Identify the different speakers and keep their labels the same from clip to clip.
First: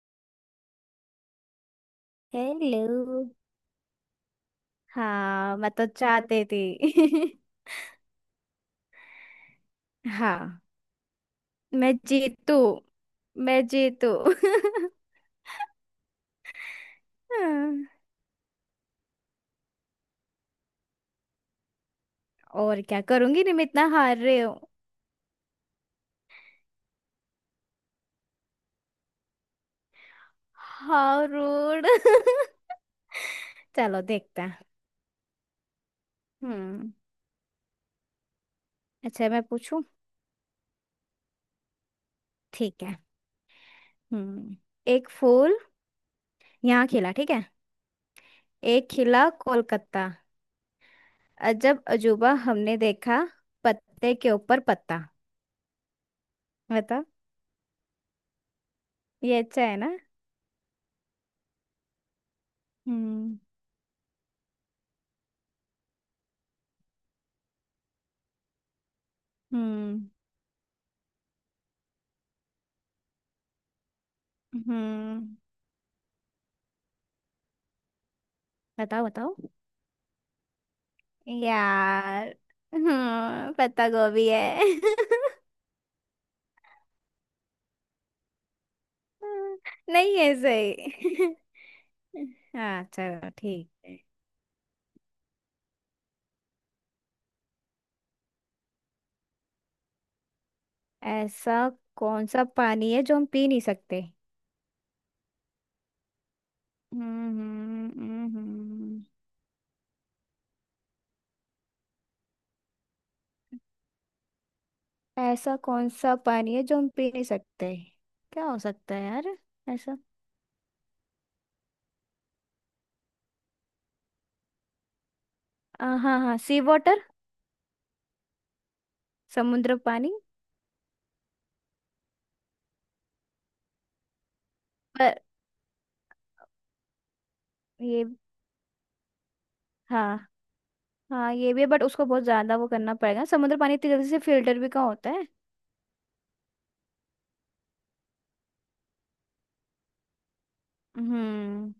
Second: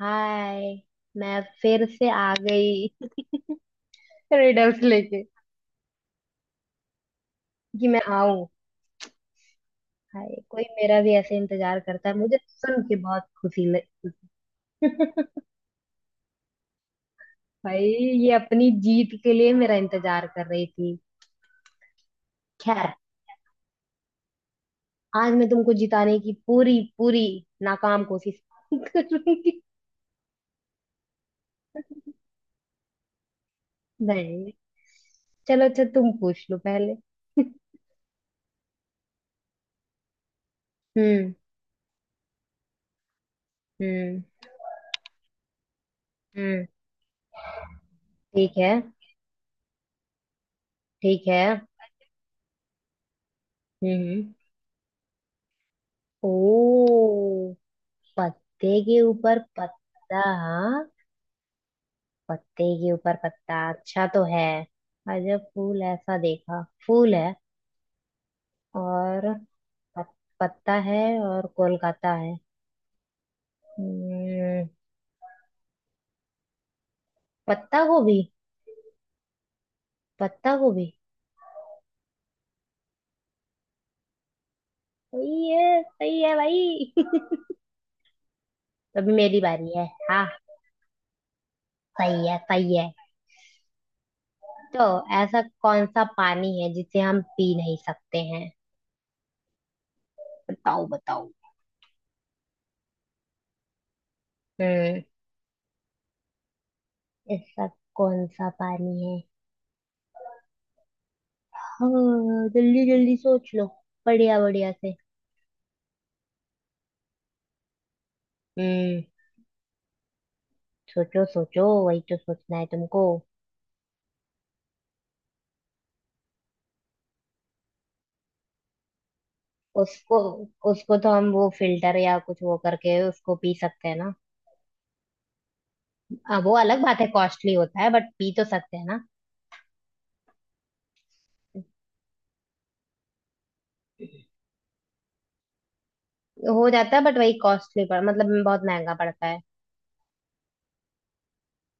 Speaker 1: हाय। मैं फिर से आ गई
Speaker 2: हेलो।
Speaker 1: रिडल्स लेके
Speaker 2: हाँ, मैं तो चाहती थी।
Speaker 1: कि मैं आऊं। हाय,
Speaker 2: हाँ।
Speaker 1: कोई मेरा भी ऐसे इंतजार
Speaker 2: मैं
Speaker 1: करता है, मुझे
Speaker 2: जीतू,
Speaker 1: सुन के बहुत
Speaker 2: मैं
Speaker 1: खुशी
Speaker 2: जीतू।
Speaker 1: लगी। भाई, ये अपनी जीत के लिए मेरा इंतजार कर रही थी।
Speaker 2: और
Speaker 1: खैर,
Speaker 2: क्या करूंगी, तुम इतना हार रहे हो।
Speaker 1: आज मैं तुमको जिताने की पूरी पूरी नाकाम कोशिश करूंगी।
Speaker 2: How rude. चलो देखते
Speaker 1: नहीं,
Speaker 2: हैं।
Speaker 1: चलो अच्छा तुम पूछ लो
Speaker 2: हम्म।
Speaker 1: पहले।
Speaker 2: अच्छा, मैं पूछूं?
Speaker 1: हम्म।
Speaker 2: ठीक है।
Speaker 1: हम्म।
Speaker 2: हम्म। एक फूल
Speaker 1: हम्म।
Speaker 2: यहाँ खिला, ठीक है?
Speaker 1: ठीक है।
Speaker 2: एक खिला कोलकाता।
Speaker 1: ठीक है।
Speaker 2: अजब अजूबा हमने देखा,
Speaker 1: हम्म।
Speaker 2: पत्ते के
Speaker 1: हम्म।
Speaker 2: ऊपर पत्ता।
Speaker 1: ओ,
Speaker 2: बता।
Speaker 1: पत्ते के
Speaker 2: ये
Speaker 1: ऊपर
Speaker 2: अच्छा है ना?
Speaker 1: पत्ता। पत्ते के ऊपर
Speaker 2: हम्म
Speaker 1: पत्ता अच्छा तो है। अजब फूल ऐसा देखा, फूल है और पत,
Speaker 2: हम्म
Speaker 1: पत्ता है और कोलकाता है। हम्म,
Speaker 2: हम्म।
Speaker 1: पत्ता गोभी।
Speaker 2: बताओ बताओ
Speaker 1: पत्ता गोभी।
Speaker 2: यार। हम्म, पत्ता गोभी है।
Speaker 1: सही है भाई अभी मेरी बारी है।
Speaker 2: नहीं
Speaker 1: हाँ,
Speaker 2: है सही।
Speaker 1: सही है सही
Speaker 2: हाँ,
Speaker 1: है।
Speaker 2: चलो ठीक है।
Speaker 1: तो ऐसा कौन सा पानी है जिसे हम पी नहीं सकते हैं? बताओ बताओ।
Speaker 2: ऐसा कौन सा पानी है जो हम पी नहीं सकते?
Speaker 1: हम्म, ऐसा कौन सा पानी
Speaker 2: हम्म।
Speaker 1: है? हाँ, जल्दी जल्दी सोच लो, बढ़िया बढ़िया से।
Speaker 2: ऐसा कौन सा पानी है जो हम पी नहीं सकते? क्या हो सकता
Speaker 1: हम्म,
Speaker 2: है यार? ऐसा
Speaker 1: सोचो सोचो, वही तो सोचना है तुमको।
Speaker 2: हाँ हाँ, सी वाटर। समुद्र पानी।
Speaker 1: उसको उसको तो हम वो फिल्टर या कुछ वो करके उसको पी सकते हैं ना?
Speaker 2: पर
Speaker 1: हाँ, वो अलग बात है, कॉस्टली होता है,
Speaker 2: ये,
Speaker 1: बट पी तो सकते हैं ना?
Speaker 2: हाँ। हाँ ये भी है बट उसको बहुत ज्यादा वो करना पड़ेगा। समुद्र पानी इतनी जल्दी से फिल्टर भी कहाँ होता है।
Speaker 1: हो जाता है, बट वही कॉस्टली पड़ मतलब बहुत महंगा पड़ता है।
Speaker 2: हम्म।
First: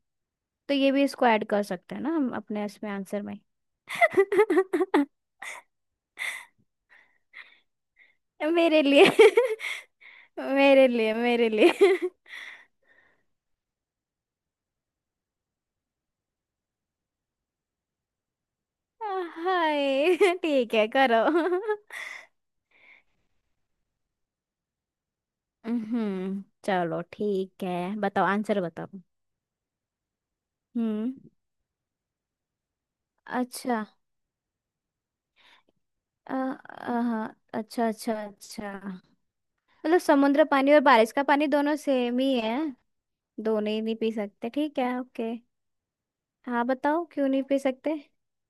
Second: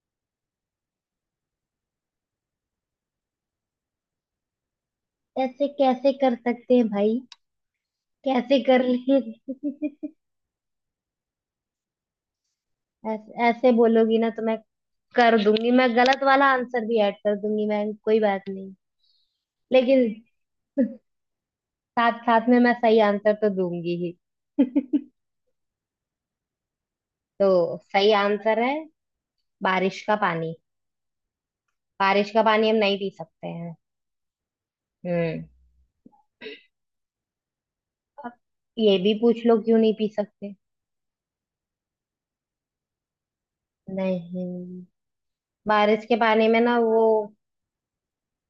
Speaker 2: तो ये भी इसको ऐड कर सकते हैं ना हम अपने इसमें आंसर में।
Speaker 1: ऐसे कैसे कर सकते हैं भाई? कैसे
Speaker 2: मेरे
Speaker 1: कर
Speaker 2: लिए।
Speaker 1: लेंगे?
Speaker 2: मेरे लिए, मेरे लिए।
Speaker 1: ऐसे बोलोगी ना तो मैं कर दूंगी, मैं गलत वाला आंसर भी ऐड कर दूंगी मैं, कोई बात नहीं। लेकिन
Speaker 2: हाय। ठीक है, करो।
Speaker 1: साथ साथ में मैं सही आंसर तो दूंगी ही।
Speaker 2: हम्म, चलो ठीक है,
Speaker 1: तो सही
Speaker 2: बताओ
Speaker 1: आंसर
Speaker 2: आंसर
Speaker 1: है
Speaker 2: बताओ।
Speaker 1: बारिश का पानी।
Speaker 2: हम्म।
Speaker 1: बारिश का पानी हम नहीं पी सकते हैं।
Speaker 2: अच्छा।
Speaker 1: हम्म।
Speaker 2: अच्छा अच्छा
Speaker 1: अब
Speaker 2: अच्छा।
Speaker 1: ये भी पूछ लो क्यों नहीं
Speaker 2: मतलब
Speaker 1: पी
Speaker 2: समुद्र
Speaker 1: सकते।
Speaker 2: पानी और बारिश का पानी दोनों सेम ही है? दोनों ही नहीं पी सकते? ठीक
Speaker 1: नहीं,
Speaker 2: है, ओके।
Speaker 1: बारिश के पानी में
Speaker 2: हाँ,
Speaker 1: ना वो
Speaker 2: बताओ क्यों नहीं पी सकते।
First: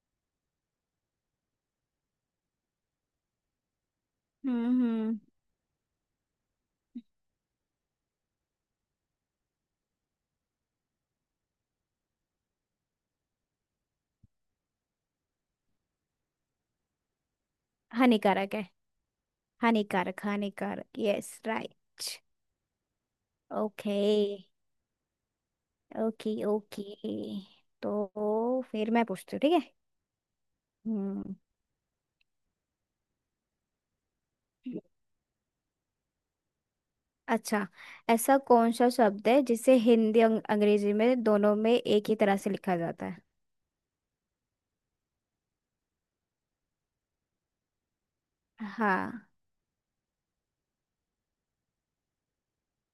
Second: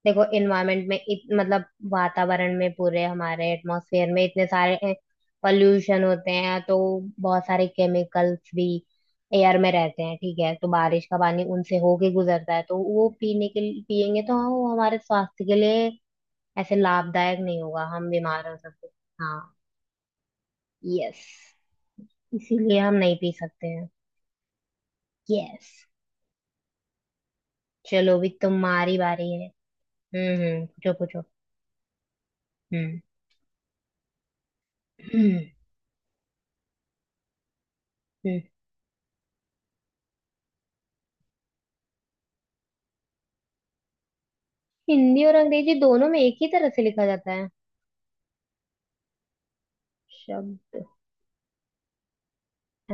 Speaker 1: देखो एनवायरनमेंट में मतलब वातावरण में, पूरे हमारे एटमॉस्फेयर में इतने सारे
Speaker 2: हम्म।
Speaker 1: पॉल्यूशन होते हैं, तो बहुत सारे केमिकल्स भी एयर में रहते हैं, ठीक है, तो बारिश का पानी उनसे होके गुजरता है, तो वो पीने के लिए पियेंगे तो वो हमारे स्वास्थ्य के लिए ऐसे लाभदायक नहीं होगा, हम बीमार
Speaker 2: हानिकारक
Speaker 1: हो
Speaker 2: है।
Speaker 1: सकते। हाँ।
Speaker 2: हानिकारक हानिकारक,
Speaker 1: यस,
Speaker 2: यस राइट।
Speaker 1: इसीलिए हम नहीं पी सकते हैं।
Speaker 2: ओके।
Speaker 1: यस।
Speaker 2: Okay okay. तो
Speaker 1: चलो अभी
Speaker 2: फिर
Speaker 1: तुम्हारी
Speaker 2: मैं
Speaker 1: बारी
Speaker 2: पूछती हूँ,
Speaker 1: है।
Speaker 2: ठीक है?
Speaker 1: हम्म, पूछो पूछो।
Speaker 2: हम्म।
Speaker 1: हम्म।
Speaker 2: अच्छा, ऐसा
Speaker 1: हम्म।
Speaker 2: कौन सा शब्द है जिसे हिंदी अंग्रेजी में, दोनों में एक ही तरह से लिखा जाता है?
Speaker 1: हिंदी और अंग्रेजी दोनों में एक ही तरह से लिखा जाता है
Speaker 2: हाँ।
Speaker 1: शब्द?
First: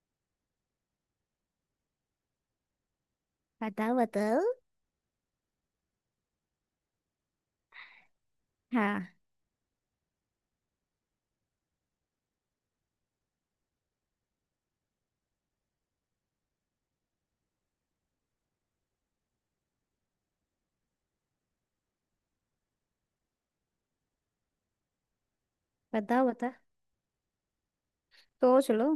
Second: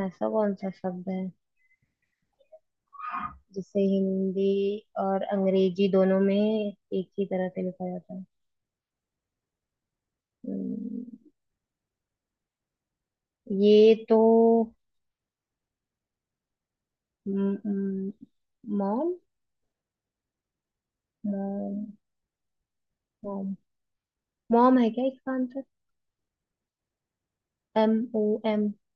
Speaker 1: ऐसा कौन सा शब्द है जिसे
Speaker 2: बताओ बताओ।
Speaker 1: हिंदी और अंग्रेजी दोनों में एक ही तरह से लिखा जाता है?
Speaker 2: हाँ
Speaker 1: हम्म, ये तो मॉम। मॉम। मॉम है क्या इसका आंसर?
Speaker 2: बताओ बताओ।
Speaker 1: MOM।
Speaker 2: सोच लो।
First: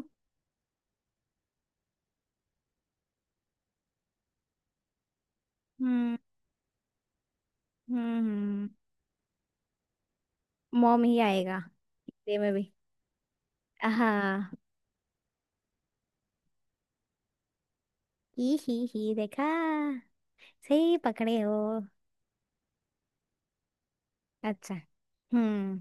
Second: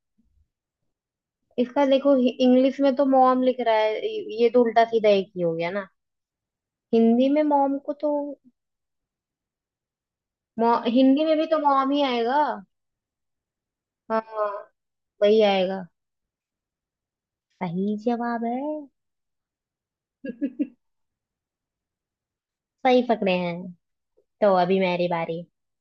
Speaker 1: इसका देखो, इंग्लिश में तो मॉम लिख रहा है, ये तो उल्टा सीधा एक ही हो गया ना।
Speaker 2: हम्म
Speaker 1: हिंदी में मॉम को तो
Speaker 2: हम्म। मॉम ही
Speaker 1: हिंदी में भी
Speaker 2: आएगा
Speaker 1: तो मॉम ही
Speaker 2: हिंदी
Speaker 1: आएगा।
Speaker 2: में भी। हाँ।
Speaker 1: हाँ, वही आएगा, सही जवाब है।
Speaker 2: ही, देखा? सही पकड़े हो।
Speaker 1: सही पकड़े हैं। तो
Speaker 2: अच्छा,
Speaker 1: अभी मेरी बारी।
Speaker 2: हम्म।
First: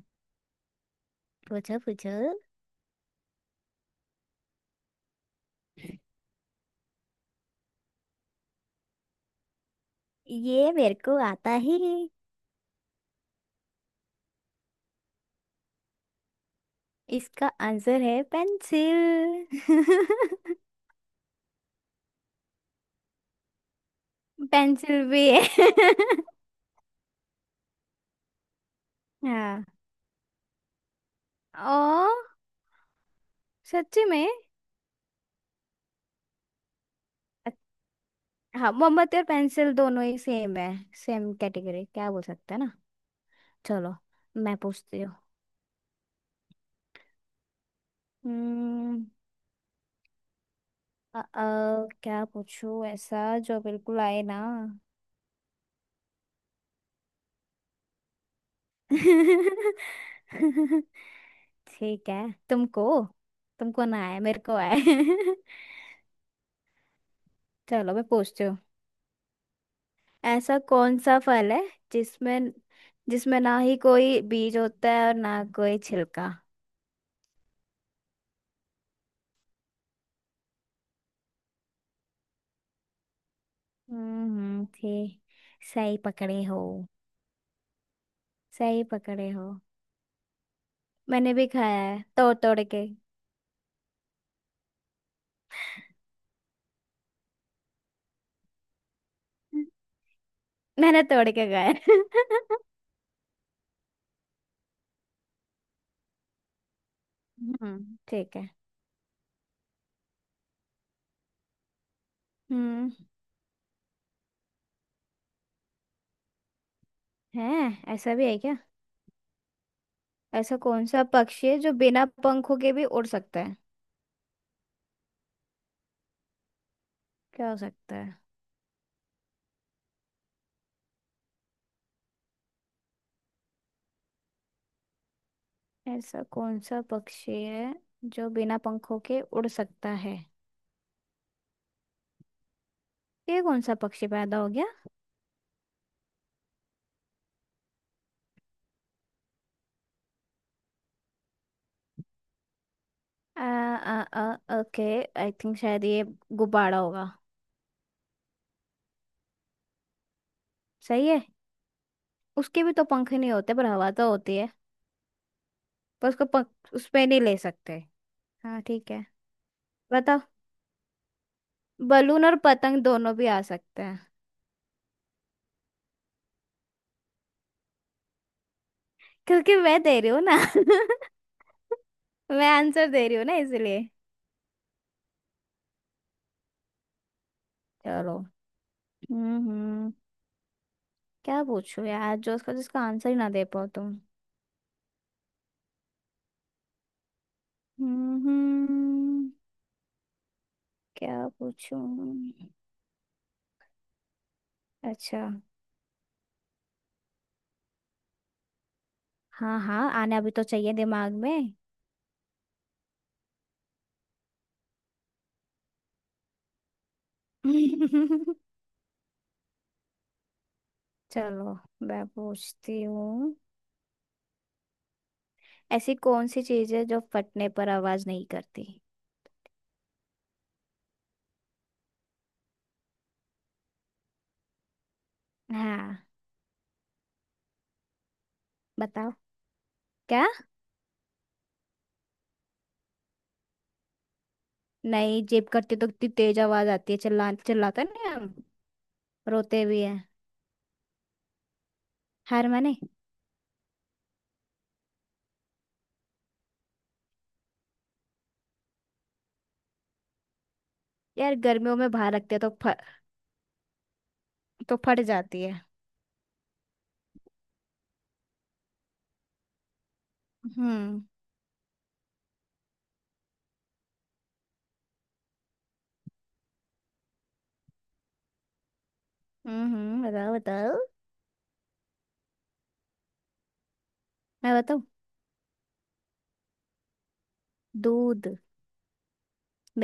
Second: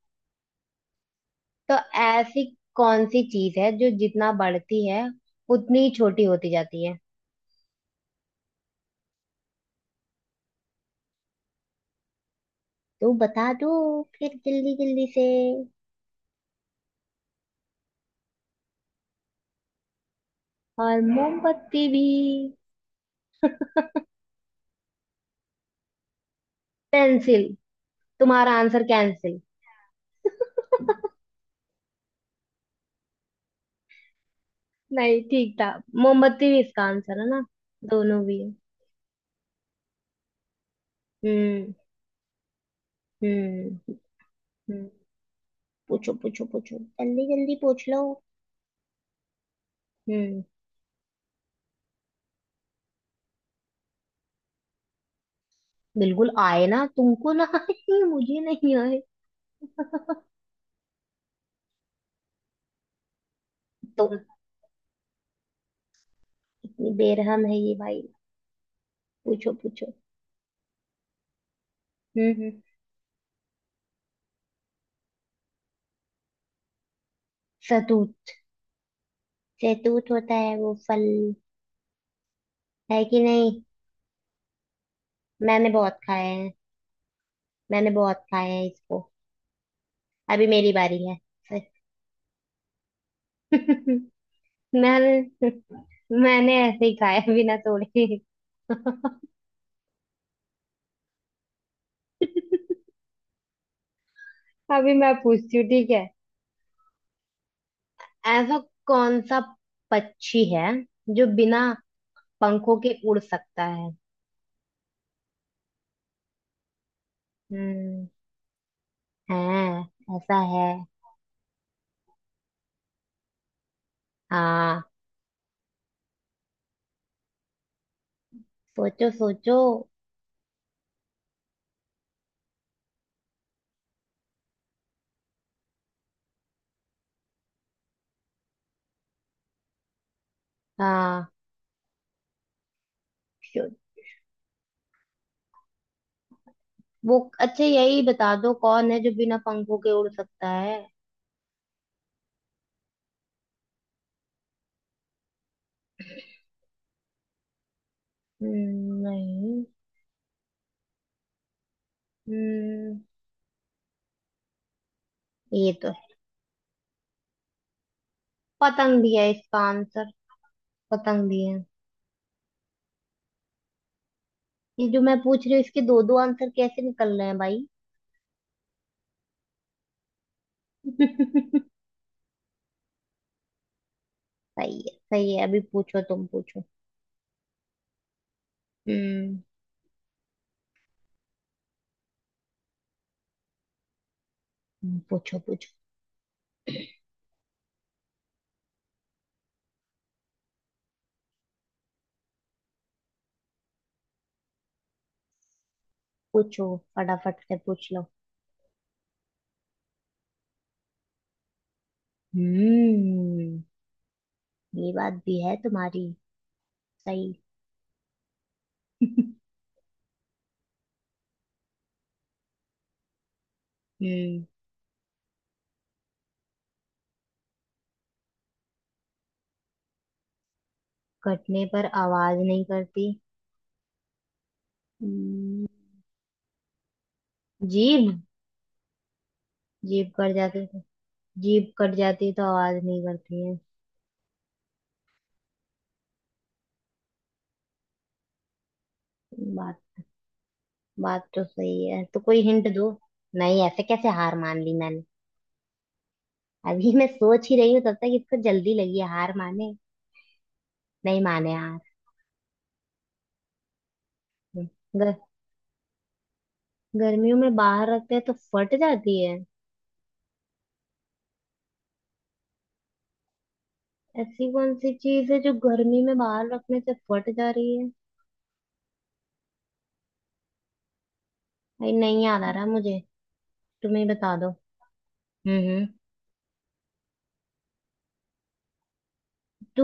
Speaker 1: तो
Speaker 2: पूछो पूछो।
Speaker 1: ऐसी कौन सी चीज है जो जितना बढ़ती है उतनी ही छोटी होती जाती है?
Speaker 2: ये मेरे को आता ही।
Speaker 1: तो बता दो फिर जल्दी जल्दी से।
Speaker 2: इसका आंसर है पेंसिल।
Speaker 1: और मोमबत्ती भी।
Speaker 2: पेंसिल भी है।
Speaker 1: पेंसिल, तुम्हारा आंसर कैंसिल।
Speaker 2: हाँ। ओ, सच्ची में?
Speaker 1: नहीं, ठीक था, मोमबत्ती भी इसका आंसर है ना,
Speaker 2: अच्छ-
Speaker 1: दोनों भी है।
Speaker 2: हाँ, मोमबत्ती और पेंसिल दोनों ही सेम है। सेम
Speaker 1: हम्म।
Speaker 2: कैटेगरी क्या बोल सकते हैं ना।
Speaker 1: हम्म।
Speaker 2: चलो मैं
Speaker 1: हम्म,
Speaker 2: पूछती हूँ।
Speaker 1: पूछो पूछो पूछो, जल्दी जल्दी पूछ लो।
Speaker 2: हम्म।
Speaker 1: हम्म।
Speaker 2: अ, अ, क्या पूछूं ऐसा जो बिल्कुल आए ना।
Speaker 1: बिल्कुल आए ना तुमको ना आए मुझे नहीं आए
Speaker 2: ठीक है। तुमको, तुमको ना
Speaker 1: तो,
Speaker 2: आए मेरे को आए।
Speaker 1: इतनी बेरहम है ये
Speaker 2: चलो
Speaker 1: भाई।
Speaker 2: मैं पूछती हूँ।
Speaker 1: पूछो पूछो।
Speaker 2: ऐसा कौन सा फल है
Speaker 1: हम्म।
Speaker 2: जिसमें, जिसमें ना ही कोई बीज होता है और ना कोई छिलका?
Speaker 1: सतूत। सतूत होता है वो फल, है कि नहीं?
Speaker 2: हम्म, ठीक।
Speaker 1: मैंने
Speaker 2: सही
Speaker 1: बहुत खाए
Speaker 2: पकड़े
Speaker 1: हैं।
Speaker 2: हो।
Speaker 1: मैंने बहुत खाए हैं
Speaker 2: सही
Speaker 1: इसको।
Speaker 2: पकड़े हो।
Speaker 1: अभी मेरी बारी है।
Speaker 2: मैंने भी खाया है तोड़ तोड़ के।
Speaker 1: मैंने मैंने ऐसे ही खाया बिना तोड़े।
Speaker 2: मैंने तोड़ के खाया है।
Speaker 1: अभी मैं पूछती हूँ, ठीक है?
Speaker 2: हम्म, ठीक है।
Speaker 1: ऐसा कौन सा पक्षी है जो बिना पंखों
Speaker 2: हम्म।
Speaker 1: के उड़ सकता है?
Speaker 2: है।
Speaker 1: हम्म।
Speaker 2: ऐसा भी है क्या?
Speaker 1: हाँ, ऐसा
Speaker 2: ऐसा
Speaker 1: है।
Speaker 2: कौन सा पक्षी है जो बिना पंखों के भी उड़ सकता है?
Speaker 1: हाँ,
Speaker 2: क्या हो सकता है?
Speaker 1: सोचो सोचो।
Speaker 2: ऐसा कौन सा पक्षी है जो बिना पंखों के उड़ सकता है?
Speaker 1: हाँ,
Speaker 2: ये कौन
Speaker 1: शो-
Speaker 2: सा पक्षी पैदा हो गया?
Speaker 1: वो अच्छा यही बता दो कौन है जो बिना पंखों के उड़ सकता है।
Speaker 2: आ, ओके, आई थिंक शायद ये गुब्बारा होगा।
Speaker 1: नहीं।
Speaker 2: सही है। उसके भी तो
Speaker 1: हम्म,
Speaker 2: पंख नहीं होते पर हवा तो होती है।
Speaker 1: ये तो
Speaker 2: पर
Speaker 1: है।
Speaker 2: उसको पंख उस पे नहीं ले सकते। हाँ, ठीक
Speaker 1: पतंग
Speaker 2: है।
Speaker 1: भी है इसका आंसर।
Speaker 2: बताओ।
Speaker 1: पतंग भी है।
Speaker 2: बलून और पतंग दोनों भी आ सकते हैं।
Speaker 1: ये जो मैं पूछ रही हूँ इसके दो दो आंसर कैसे निकल रहे हैं भाई?
Speaker 2: क्योंकि मैं दे रही हूँ ना। मैं आंसर दे रही हूँ ना, इसलिए।
Speaker 1: सही है सही है। अभी पूछो, तुम पूछो।
Speaker 2: चलो।
Speaker 1: हम्म।
Speaker 2: हम्म। क्या पूछूं यार, जो उसका जिसका आंसर ही ना दे पाओ तुम।
Speaker 1: पूछो पूछो
Speaker 2: हम्म। क्या पूछूं? अच्छा।
Speaker 1: पूछो फटाफट से पूछ लो।
Speaker 2: हाँ हाँ, आना भी तो चाहिए दिमाग में।
Speaker 1: हम्म। ये बात भी है तुम्हारी सही।
Speaker 2: चलो मैं पूछती हूँ।
Speaker 1: हम्म।
Speaker 2: ऐसी कौन सी चीज है जो फटने पर आवाज नहीं करती?
Speaker 1: कटने पर आवाज नहीं करती? हम्म,
Speaker 2: हाँ
Speaker 1: जीभ।
Speaker 2: बताओ।
Speaker 1: जीभ
Speaker 2: क्या?
Speaker 1: कट जाती तो। जीभ कट जाती तो आवाज नहीं करती है।
Speaker 2: नहीं, जेब करते तो इतनी तेज आवाज आती है, चिल्ला चिल्लाते नहीं हम? रोते
Speaker 1: बात
Speaker 2: भी हैं।
Speaker 1: बात तो सही है, तो कोई
Speaker 2: हार
Speaker 1: हिंट
Speaker 2: माने?
Speaker 1: दो। नहीं, ऐसे कैसे हार मान ली मैंने, अभी मैं सोच ही रही हूँ तब तक इसको जल्दी लगी है हार माने। नहीं
Speaker 2: यार,
Speaker 1: माने
Speaker 2: गर्मियों
Speaker 1: हार।
Speaker 2: में बाहर रखते हैं तो तो फट
Speaker 1: गर,
Speaker 2: जाती है।
Speaker 1: गर्मियों में बाहर रखते हैं तो फट जाती है।
Speaker 2: हम्म
Speaker 1: ऐसी कौन सी चीज है जो गर्मी में बाहर रखने से फट जा रही है?
Speaker 2: हम्म। बताओ बताओ।
Speaker 1: भाई, नहीं याद आ रहा मुझे, तुम्हें बता दो।
Speaker 2: मैं बताऊँ?
Speaker 1: हम्म।
Speaker 2: दूध।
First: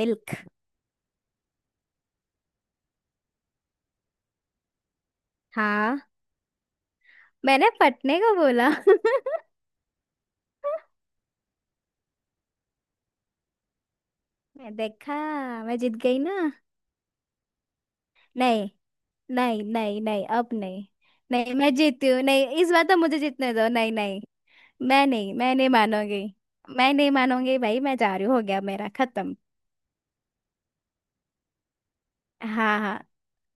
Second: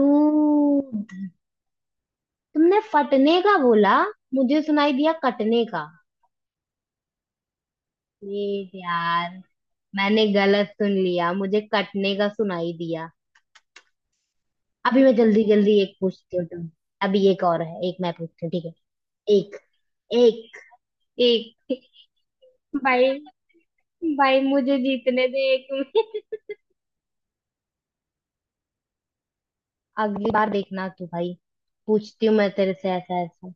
Speaker 2: मिल्क।
Speaker 1: तुमने फटने का बोला, मुझे सुनाई दिया कटने का।
Speaker 2: हाँ, मैंने फटने को
Speaker 1: ये
Speaker 2: बोला।
Speaker 1: यार, मैंने गलत सुन लिया, मुझे कटने का सुनाई दिया।
Speaker 2: मैं
Speaker 1: अभी मैं
Speaker 2: देखा।
Speaker 1: जल्दी
Speaker 2: मैं
Speaker 1: जल्दी
Speaker 2: जीत
Speaker 1: एक
Speaker 2: गई ना?
Speaker 1: पूछती हूँ तुम। अभी एक और है, एक मैं पूछती हूँ ठीक
Speaker 2: नहीं
Speaker 1: है। एक,
Speaker 2: नहीं नहीं, नहीं अब नहीं। नहीं, मैं
Speaker 1: एक, एक।
Speaker 2: जीती हूँ, नहीं इस बार तो मुझे
Speaker 1: भाई,
Speaker 2: जीतने दो, नहीं नहीं।
Speaker 1: भाई मुझे
Speaker 2: मैं
Speaker 1: जीतने
Speaker 2: नहीं,
Speaker 1: दे
Speaker 2: मैं नहीं
Speaker 1: एक।
Speaker 2: मानूंगी। मैं नहीं मानूंगी भाई, मैं जा रही हूँ, हो गया मेरा खत्म।
Speaker 1: अगली बार देखना तू भाई, पूछती हूँ मैं तेरे
Speaker 2: हाँ
Speaker 1: से
Speaker 2: हाँ,
Speaker 1: ऐसा ऐसा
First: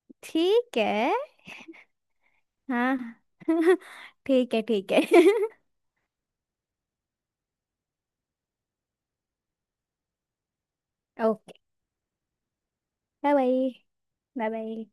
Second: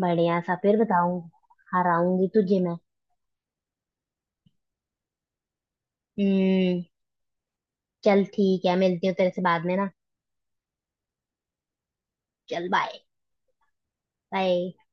Speaker 1: बढ़िया सा, फिर
Speaker 2: ठीक है।
Speaker 1: बताऊंगी। हराऊंगी तुझे मैं।
Speaker 2: हाँ। ठीक है, ठीक है।
Speaker 1: हम्म, चल ठीक है, मिलती हूँ तेरे से बाद में ना।
Speaker 2: ओके,
Speaker 1: चल bye.
Speaker 2: Bye. Bye bye.
Speaker 1: Bye.
Speaker 2: Bye.